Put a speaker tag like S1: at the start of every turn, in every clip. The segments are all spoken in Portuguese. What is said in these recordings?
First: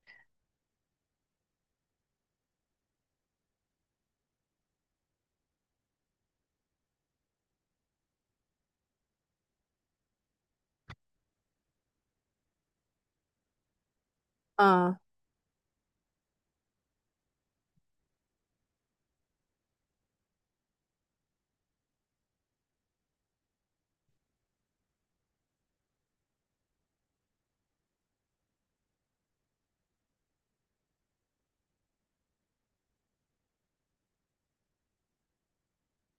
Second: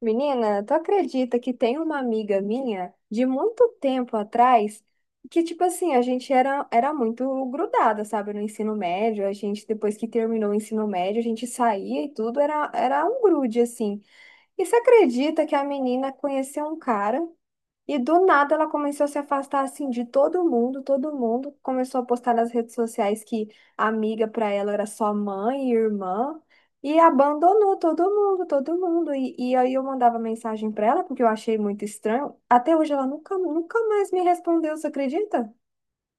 S1: Menina, tu acredita que tem uma amiga minha de muito tempo atrás que, tipo assim, a gente era muito grudada, sabe, no ensino médio. A gente, depois que terminou o ensino médio, a gente saía e tudo, era um grude, assim. E você
S2: Ah,
S1: acredita que a menina conheceu um cara? E do nada ela começou a se afastar assim de todo mundo começou a postar nas redes sociais que a amiga para ela era só mãe e irmã e abandonou todo mundo, todo mundo. E aí eu mandava mensagem para ela porque eu achei muito estranho. Até hoje ela nunca, nunca mais me respondeu, você acredita?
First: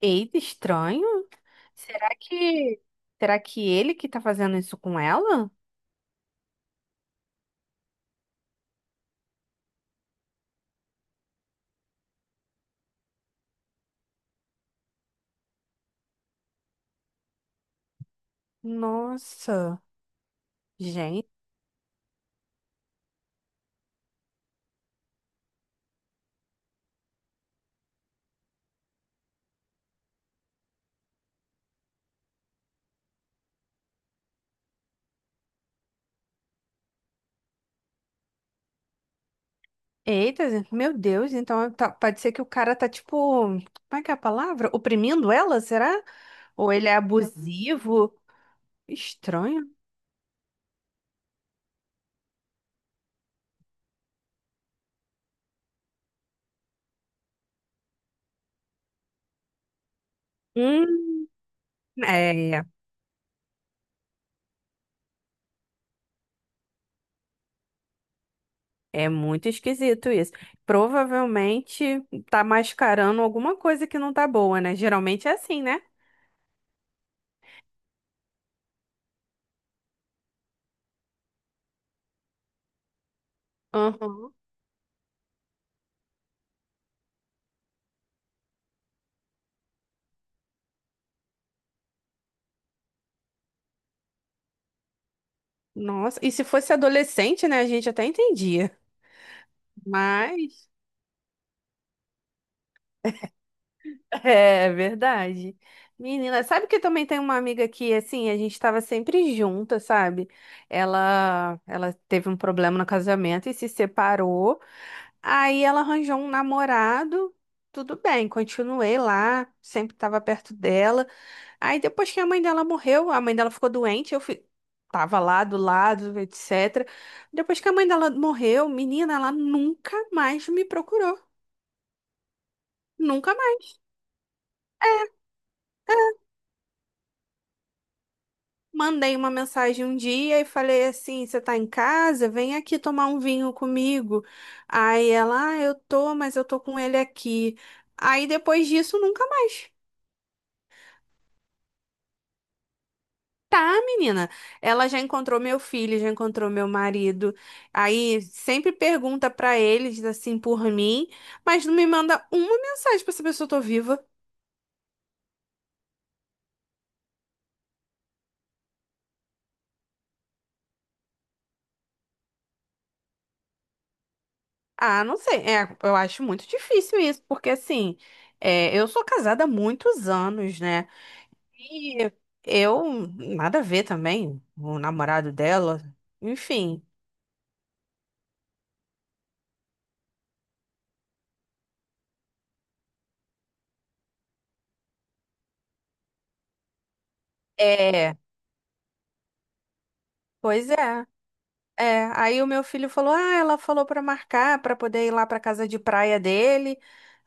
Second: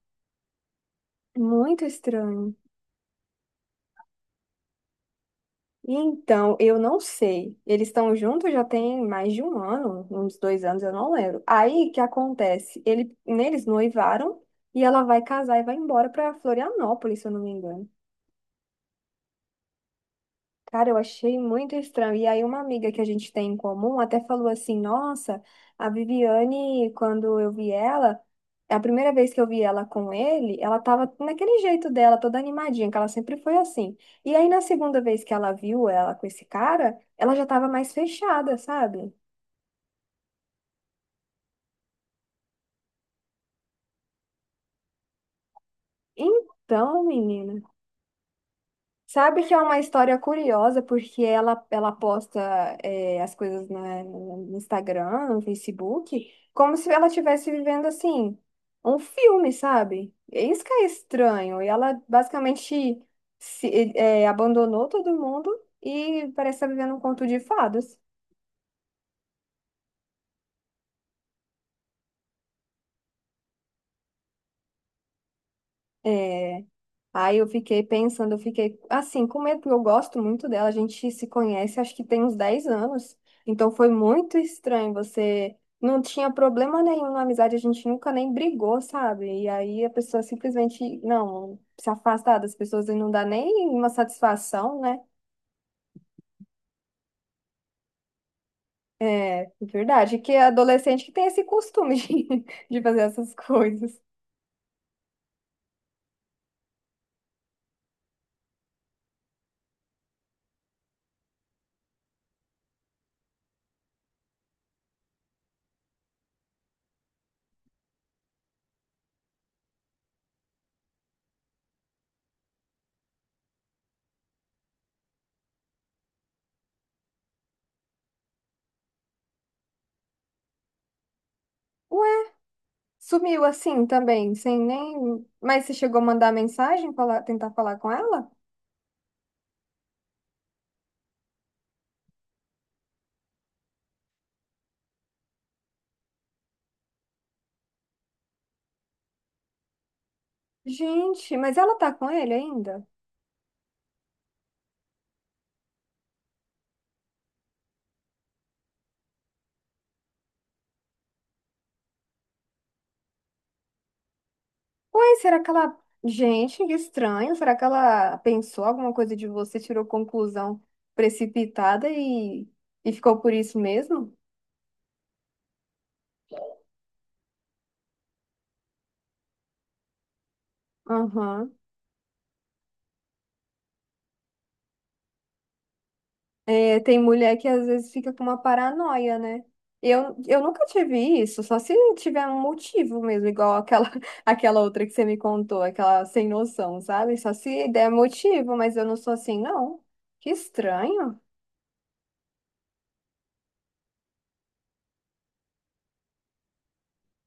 S2: eita, estranho.
S1: Muito
S2: Será
S1: estranho.
S2: que será que ele que tá fazendo isso com ela?
S1: Então, eu não sei. Eles estão juntos já tem mais de um ano, uns 2 anos, eu não lembro. Aí, o que acontece? Ele, eles noivaram e ela vai casar e vai embora para Florianópolis, se eu não me engano.
S2: Nossa,
S1: Cara, eu
S2: gente.
S1: achei muito estranho. E aí, uma amiga que a gente tem em comum até falou assim: "Nossa, a Viviane, quando eu vi ela, a primeira vez que eu vi ela com ele, ela tava naquele jeito dela, toda animadinha, que ela sempre foi assim. E aí, na segunda vez que ela viu ela com esse cara, ela já tava mais fechada, sabe?"
S2: Eita, meu Deus, pode ser que o cara tá tipo, como é que é a palavra? Oprimindo ela, será? Ou ele é
S1: Então, menina.
S2: abusivo?
S1: Sabe que é
S2: Estranho.
S1: uma história curiosa, porque ela posta as coisas no Instagram, no Facebook, como se ela estivesse vivendo assim, um filme, sabe? É isso que é
S2: Hum,
S1: estranho. E ela
S2: é,
S1: basicamente se, é, abandonou todo mundo e parece estar vivendo um conto de fadas.
S2: é muito esquisito isso. Provavelmente tá mascarando alguma coisa que não tá boa, né? Geralmente é assim, né?
S1: É. Aí eu fiquei pensando, eu fiquei assim, com medo, porque eu gosto muito dela, a gente se conhece, acho que tem uns 10 anos. Então foi
S2: Aham.
S1: muito estranho, você não tinha problema nenhum na amizade, a gente nunca nem brigou, sabe? E aí a pessoa simplesmente, não, se afastar das pessoas e não dá nem uma satisfação, né?
S2: Nossa, e se fosse adolescente, né, a gente até entendia.
S1: É, é verdade, que é
S2: Mas
S1: adolescente que tem esse costume de, de fazer essas coisas.
S2: é verdade. Menina, sabe que também tem uma amiga que assim, a gente estava sempre junta, sabe? Ela teve um problema no casamento e se separou. Aí ela arranjou um namorado. Tudo bem, continuei lá, sempre estava perto dela. Aí depois que a mãe dela morreu, a mãe dela ficou doente, eu fui, tava lá do lado, etc. Depois que a mãe dela morreu, menina, ela nunca mais me procurou.
S1: Ué,
S2: Nunca
S1: sumiu
S2: mais.
S1: assim também, sem nem. Mas você chegou a mandar mensagem, falar, tentar falar com ela?
S2: Mandei uma mensagem um dia e falei assim: você tá em casa? Vem aqui tomar um vinho comigo. Aí ela, ah, eu tô, mas eu tô com ele aqui. Aí depois disso, nunca mais.
S1: Gente, mas ela tá com ele ainda?
S2: Tá, menina. Ela já encontrou meu filho, já encontrou meu marido. Aí sempre pergunta pra eles assim por mim, mas não me manda uma mensagem pra saber se eu tô viva.
S1: Ué, será que ela. Gente, que estranho. Será que ela pensou alguma coisa de você, tirou conclusão precipitada e ficou por isso mesmo?
S2: Ah, não sei. É, eu acho muito difícil isso, porque assim, é, eu sou casada há muitos anos, né?
S1: Aham.
S2: E eu nada a ver também, o namorado dela.
S1: É,
S2: Enfim,
S1: tem mulher que às vezes fica com uma paranoia, né? Eu nunca tive isso, só se tiver um motivo mesmo, igual aquela, aquela outra que você me contou, aquela sem noção, sabe? Só se der
S2: é,
S1: motivo, mas eu não sou assim, não. Que
S2: pois é.
S1: estranho.
S2: É, aí o meu filho falou: "Ah, ela falou pra marcar pra poder ir lá pra casa de praia dele".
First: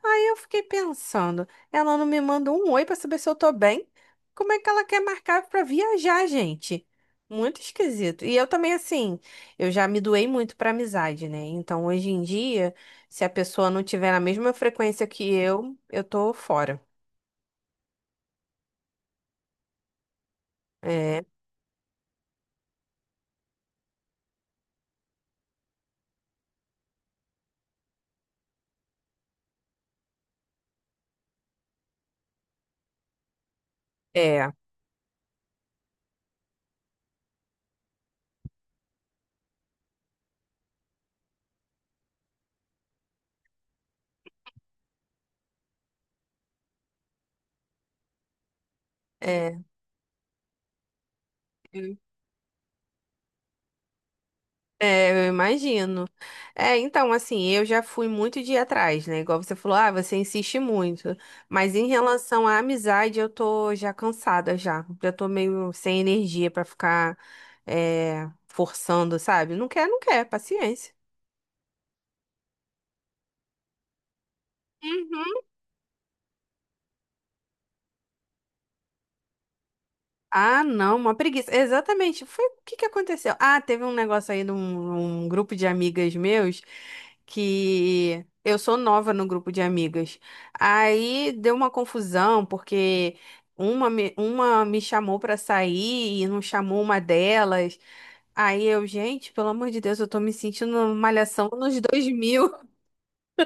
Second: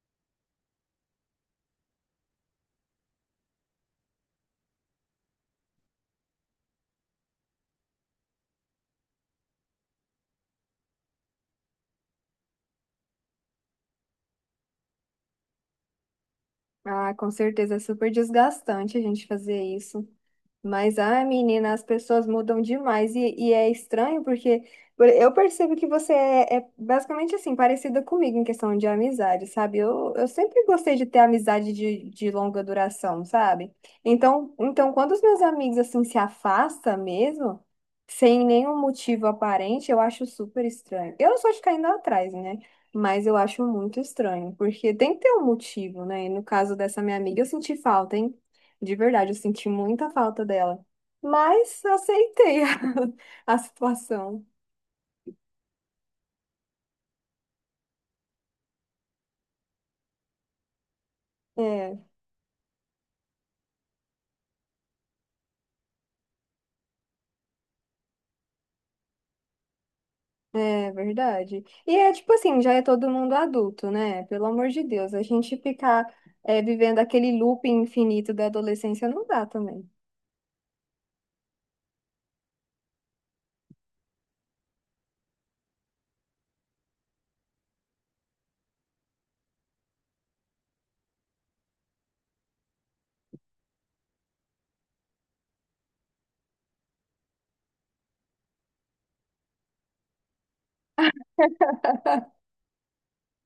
S2: Aí eu fiquei pensando, ela não me manda um oi pra saber se eu tô bem? Como é que ela quer marcar pra viajar, gente? Muito esquisito. E eu também assim, eu já me doei muito pra amizade, né? Então hoje em dia, se a pessoa não tiver na mesma frequência que eu tô fora.
S1: Ah, com certeza é super desgastante a gente fazer isso. Mas, ai,
S2: É,
S1: menina, as pessoas mudam demais e é estranho porque eu percebo que você é basicamente assim, parecida comigo em questão de amizade, sabe? Eu sempre gostei de ter amizade de longa duração, sabe?
S2: é,
S1: Então, quando os meus amigos assim se afastam mesmo, sem nenhum motivo aparente, eu acho super estranho. Eu não sou de ficar indo atrás, né? Mas eu acho muito estranho, porque tem que ter um motivo, né? E no caso dessa minha amiga, eu senti falta, hein? De verdade, eu
S2: é.
S1: senti muita falta dela. Mas aceitei a situação.
S2: É, eu imagino. É, então, assim, eu já fui muito de ir atrás, né? Igual você falou, ah, você insiste muito. Mas em
S1: É,
S2: relação à amizade, eu tô já cansada já. Já tô meio sem energia pra ficar forçando, sabe? Não quer, não quer,
S1: é
S2: paciência.
S1: verdade. E é tipo assim, já é todo mundo adulto, né? Pelo amor de Deus, a
S2: Uhum.
S1: gente ficar vivendo aquele looping infinito da adolescência não dá também.
S2: Ah, não, uma preguiça. Exatamente. Foi o que que aconteceu? Ah, teve um negócio aí de um grupo de amigas meus que eu sou nova no grupo de amigas. Aí deu uma confusão porque uma me chamou pra sair e não chamou uma delas. Aí eu, gente, pelo amor de Deus, eu tô me sentindo numa malhação nos 2000.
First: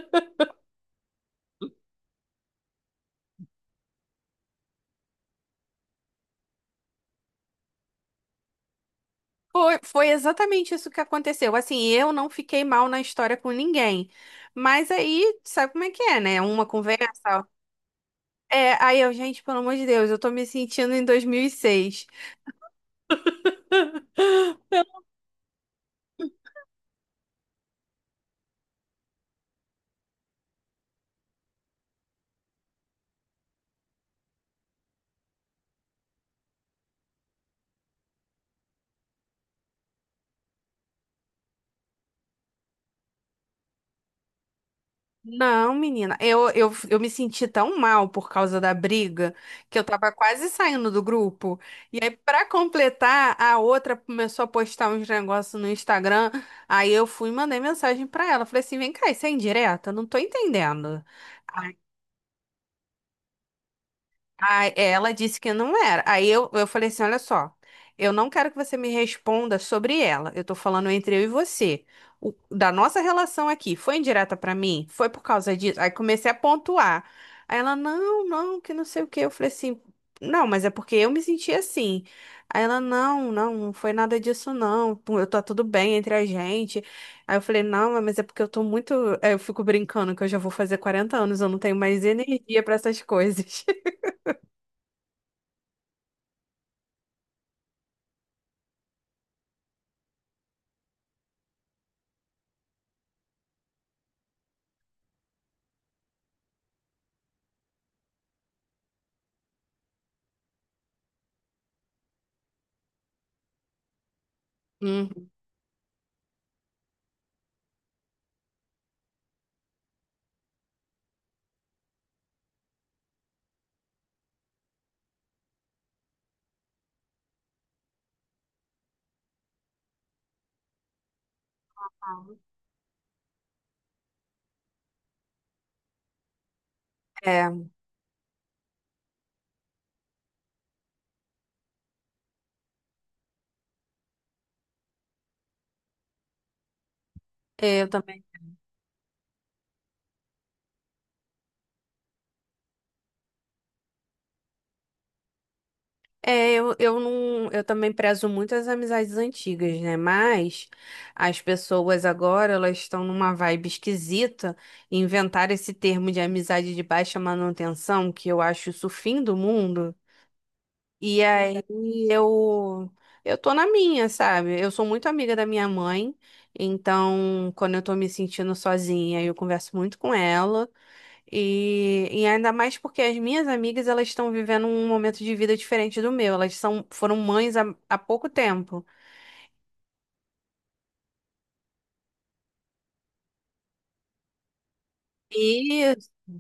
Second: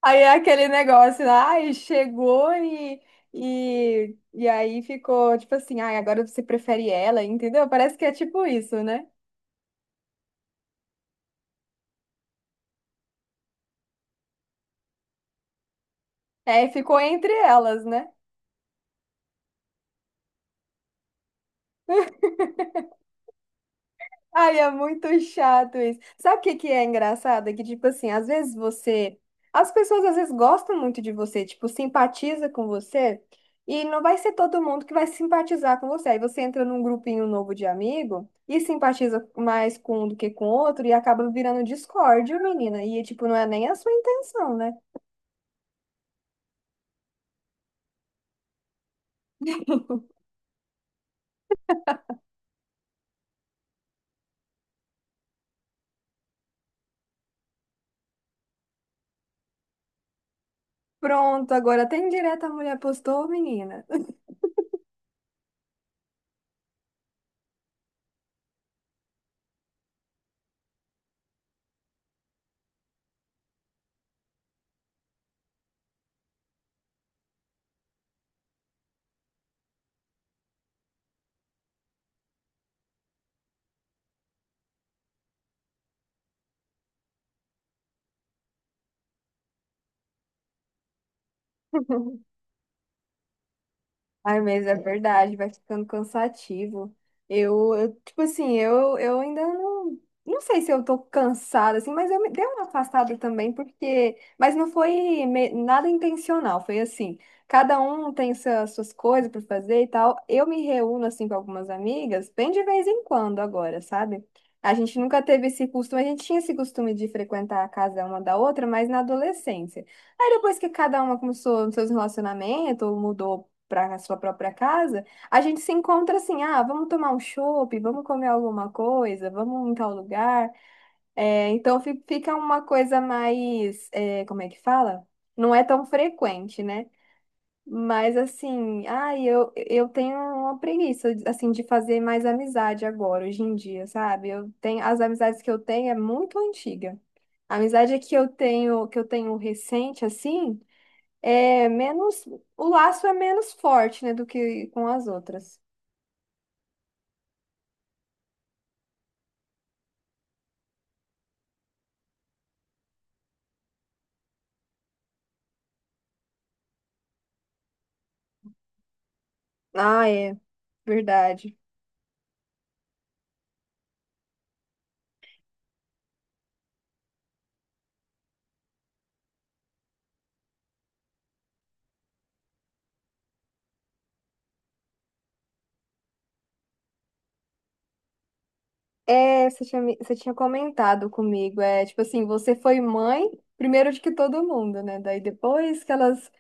S1: Aí é aquele negócio, ai, chegou e aí ficou tipo assim, ai, agora você prefere ela, entendeu? Parece que é tipo isso, né?
S2: Foi exatamente isso que aconteceu. Assim, eu não fiquei mal na história com ninguém. Mas aí, sabe como é que é, né? Uma
S1: É, ficou entre
S2: conversa.
S1: elas, né?
S2: É, aí eu, gente, pelo amor de Deus, eu tô me sentindo em 2006.
S1: Ai, é muito chato isso. Sabe o que que é engraçado? É que, tipo assim, às vezes você. As pessoas às vezes gostam muito de você, tipo, simpatiza com você, e não vai ser todo mundo que vai simpatizar com você. Aí você entra num grupinho novo de amigo e simpatiza mais com um do que com outro e acaba virando discórdia, menina. E, tipo, não é nem a sua intenção, né?
S2: Não, menina, eu me senti tão mal por causa da briga que eu tava quase saindo do grupo. E aí, pra completar, a outra começou a postar uns negócios no Instagram. Aí eu fui e mandei mensagem pra ela. Falei assim: vem cá, isso é indireta? Eu não tô entendendo.
S1: Pronto, agora tem direto a mulher postou, menina.
S2: Aí ela disse que não era. Aí eu falei assim: olha só, eu não quero que você me responda sobre ela. Eu tô falando entre eu e você. Da nossa relação aqui, foi indireta pra mim? Foi por causa disso? Aí comecei a pontuar. Aí ela, não, não, que não sei o quê. Eu falei assim, não, mas é porque eu me senti assim. Aí ela, não, não, não foi nada disso, não. Pô, eu tá tudo bem entre a gente. Aí eu falei, não, mas é porque eu tô muito. Aí eu fico brincando que eu já vou fazer 40 anos, eu não tenho mais energia pra essas coisas.
S1: Ai, mas é verdade, vai ficando cansativo. Eu, tipo assim, eu ainda não sei se eu tô cansada, assim, mas eu me dei uma afastada também, porque. Mas não foi nada intencional, foi assim. Cada um tem suas coisas para fazer e tal. Eu me reúno, assim, com algumas amigas, bem de vez em quando agora, sabe? A gente nunca teve esse costume, a gente tinha esse costume de frequentar a casa uma da outra, mas na adolescência. Aí depois que cada uma começou nos seus relacionamentos, ou mudou para a sua própria casa, a gente se encontra assim, ah, vamos tomar um chopp, vamos comer alguma coisa, vamos em tal lugar. É, então fica uma coisa mais, é, como é que fala? Não é tão frequente, né?
S2: É,
S1: Mas assim, ai, eu tenho uma preguiça assim de fazer mais amizade agora, hoje em dia, sabe? Eu tenho as amizades que eu tenho é muito antiga. A
S2: é, eu
S1: amizade que
S2: também.
S1: eu tenho, que eu tenho recente assim, é menos, o laço é menos forte, né, do que com as outras.
S2: É, eu não, eu também prezo muito as amizades antigas, né? Mas as pessoas agora, elas estão numa vibe esquisita, inventaram esse termo de amizade de baixa manutenção, que eu acho isso o fim do mundo.
S1: Ah, é,
S2: E
S1: verdade.
S2: aí eu eu tô na minha, sabe? Eu sou muito amiga da minha mãe, então quando eu tô me sentindo sozinha, eu converso muito com ela. E ainda mais porque as minhas amigas elas estão vivendo um momento de vida diferente do meu. Elas foram mães há pouco tempo.
S1: É, você tinha, você tinha comentado comigo, é, tipo assim, você foi mãe primeiro de que todo mundo, né? Daí depois que
S2: E
S1: elas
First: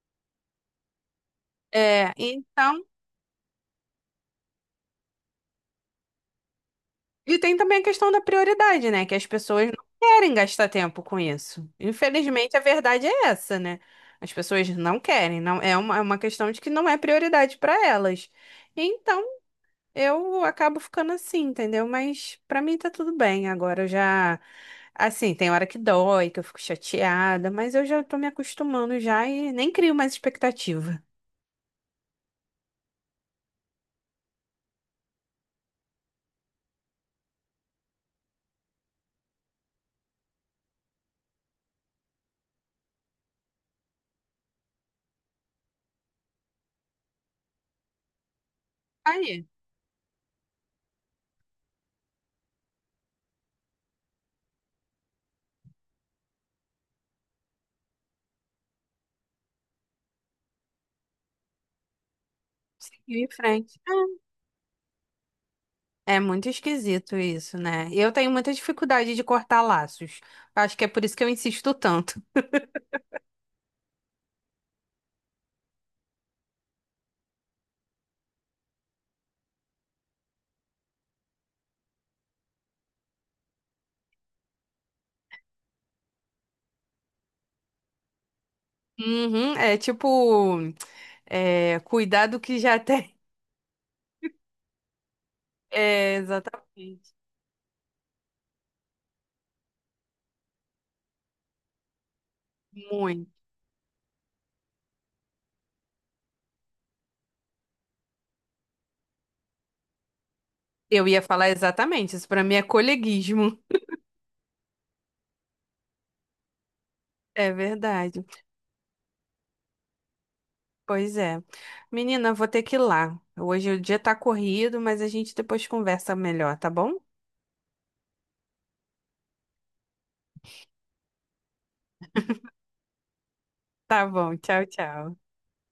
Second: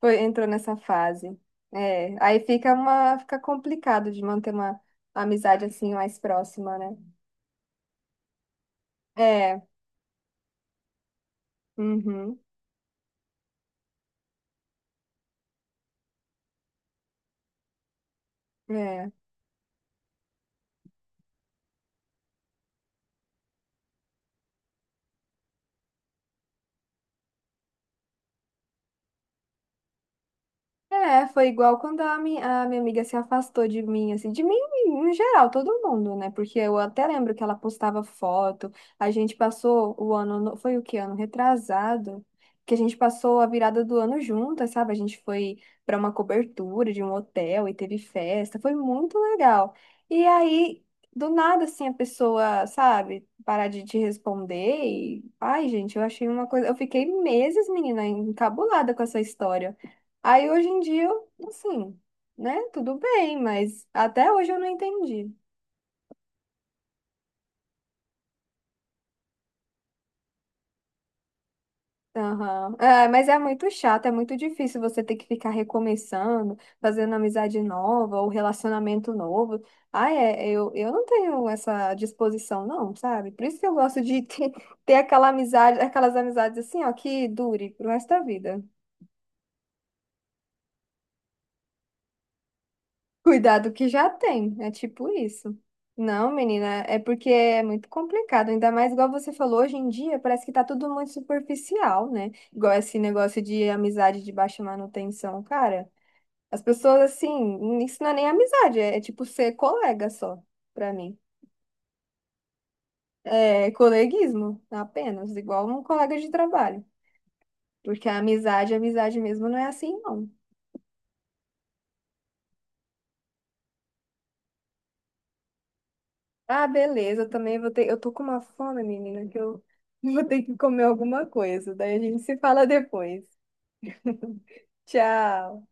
S1: foi, entrou nessa fase.
S2: é,
S1: É, aí fica
S2: então,
S1: uma, fica complicado de manter uma amizade assim mais próxima, né?
S2: e tem também a questão da prioridade, né? Que as
S1: É,
S2: pessoas não querem gastar tempo com isso.
S1: uhum,
S2: Infelizmente, a verdade é essa, né? As pessoas não querem, não é uma, é uma questão de que não é prioridade para elas.
S1: é.
S2: Então, eu acabo ficando assim, entendeu? Mas pra mim tá tudo bem. Agora eu já. Assim, tem hora que dói, que eu fico chateada, mas eu já tô me acostumando já e nem crio mais expectativa.
S1: É, foi igual quando a minha amiga se afastou de mim em geral, todo mundo, né? Porque eu até lembro que ela postava foto, a gente passou o ano, foi o que ano? Retrasado, que a gente passou a virada do ano juntas, sabe? A gente foi para uma cobertura de um hotel e teve festa, foi muito
S2: Aí,
S1: legal. E aí, do nada, assim, a pessoa, sabe, parar de te responder e, ai, gente, eu achei uma coisa, eu fiquei meses, menina, encabulada com essa história. Aí hoje em dia, eu, assim, né? Tudo
S2: seguiu em
S1: bem,
S2: frente.
S1: mas até hoje eu não entendi.
S2: É muito esquisito isso, né? E eu tenho muita dificuldade de cortar laços. Acho que é por isso que eu insisto tanto.
S1: Aham. É, mas é muito chato, é muito difícil você ter que ficar recomeçando, fazendo amizade nova ou relacionamento novo. Ah, é, eu não tenho essa disposição, não, sabe? Por isso que eu gosto de ter, ter aquela amizade, aquelas amizades assim, ó, que dure pro resto da vida.
S2: Uhum, é tipo, cuidar do que já tem.
S1: Cuidado que já tem, é tipo isso.
S2: É,
S1: Não, menina, é
S2: exatamente.
S1: porque é muito complicado, ainda mais igual você falou, hoje em dia parece que tá tudo muito superficial, né? Igual esse
S2: Muito.
S1: negócio de amizade de baixa manutenção, cara. As pessoas assim, isso não é nem amizade, é tipo ser colega só, pra
S2: Eu
S1: mim.
S2: ia falar exatamente, isso pra mim é coleguismo.
S1: É coleguismo, apenas, igual um colega de trabalho.
S2: É
S1: Porque
S2: verdade.
S1: a amizade mesmo não é assim, não.
S2: Pois é. Menina, vou ter que ir lá. Hoje o dia tá corrido, mas a gente depois conversa melhor,
S1: Ah,
S2: tá bom?
S1: beleza, eu também vou ter. Eu tô com uma fome, menina, que eu vou ter que comer alguma coisa. Daí a gente se fala depois.
S2: Tá bom. Tchau, tchau.
S1: Tchau.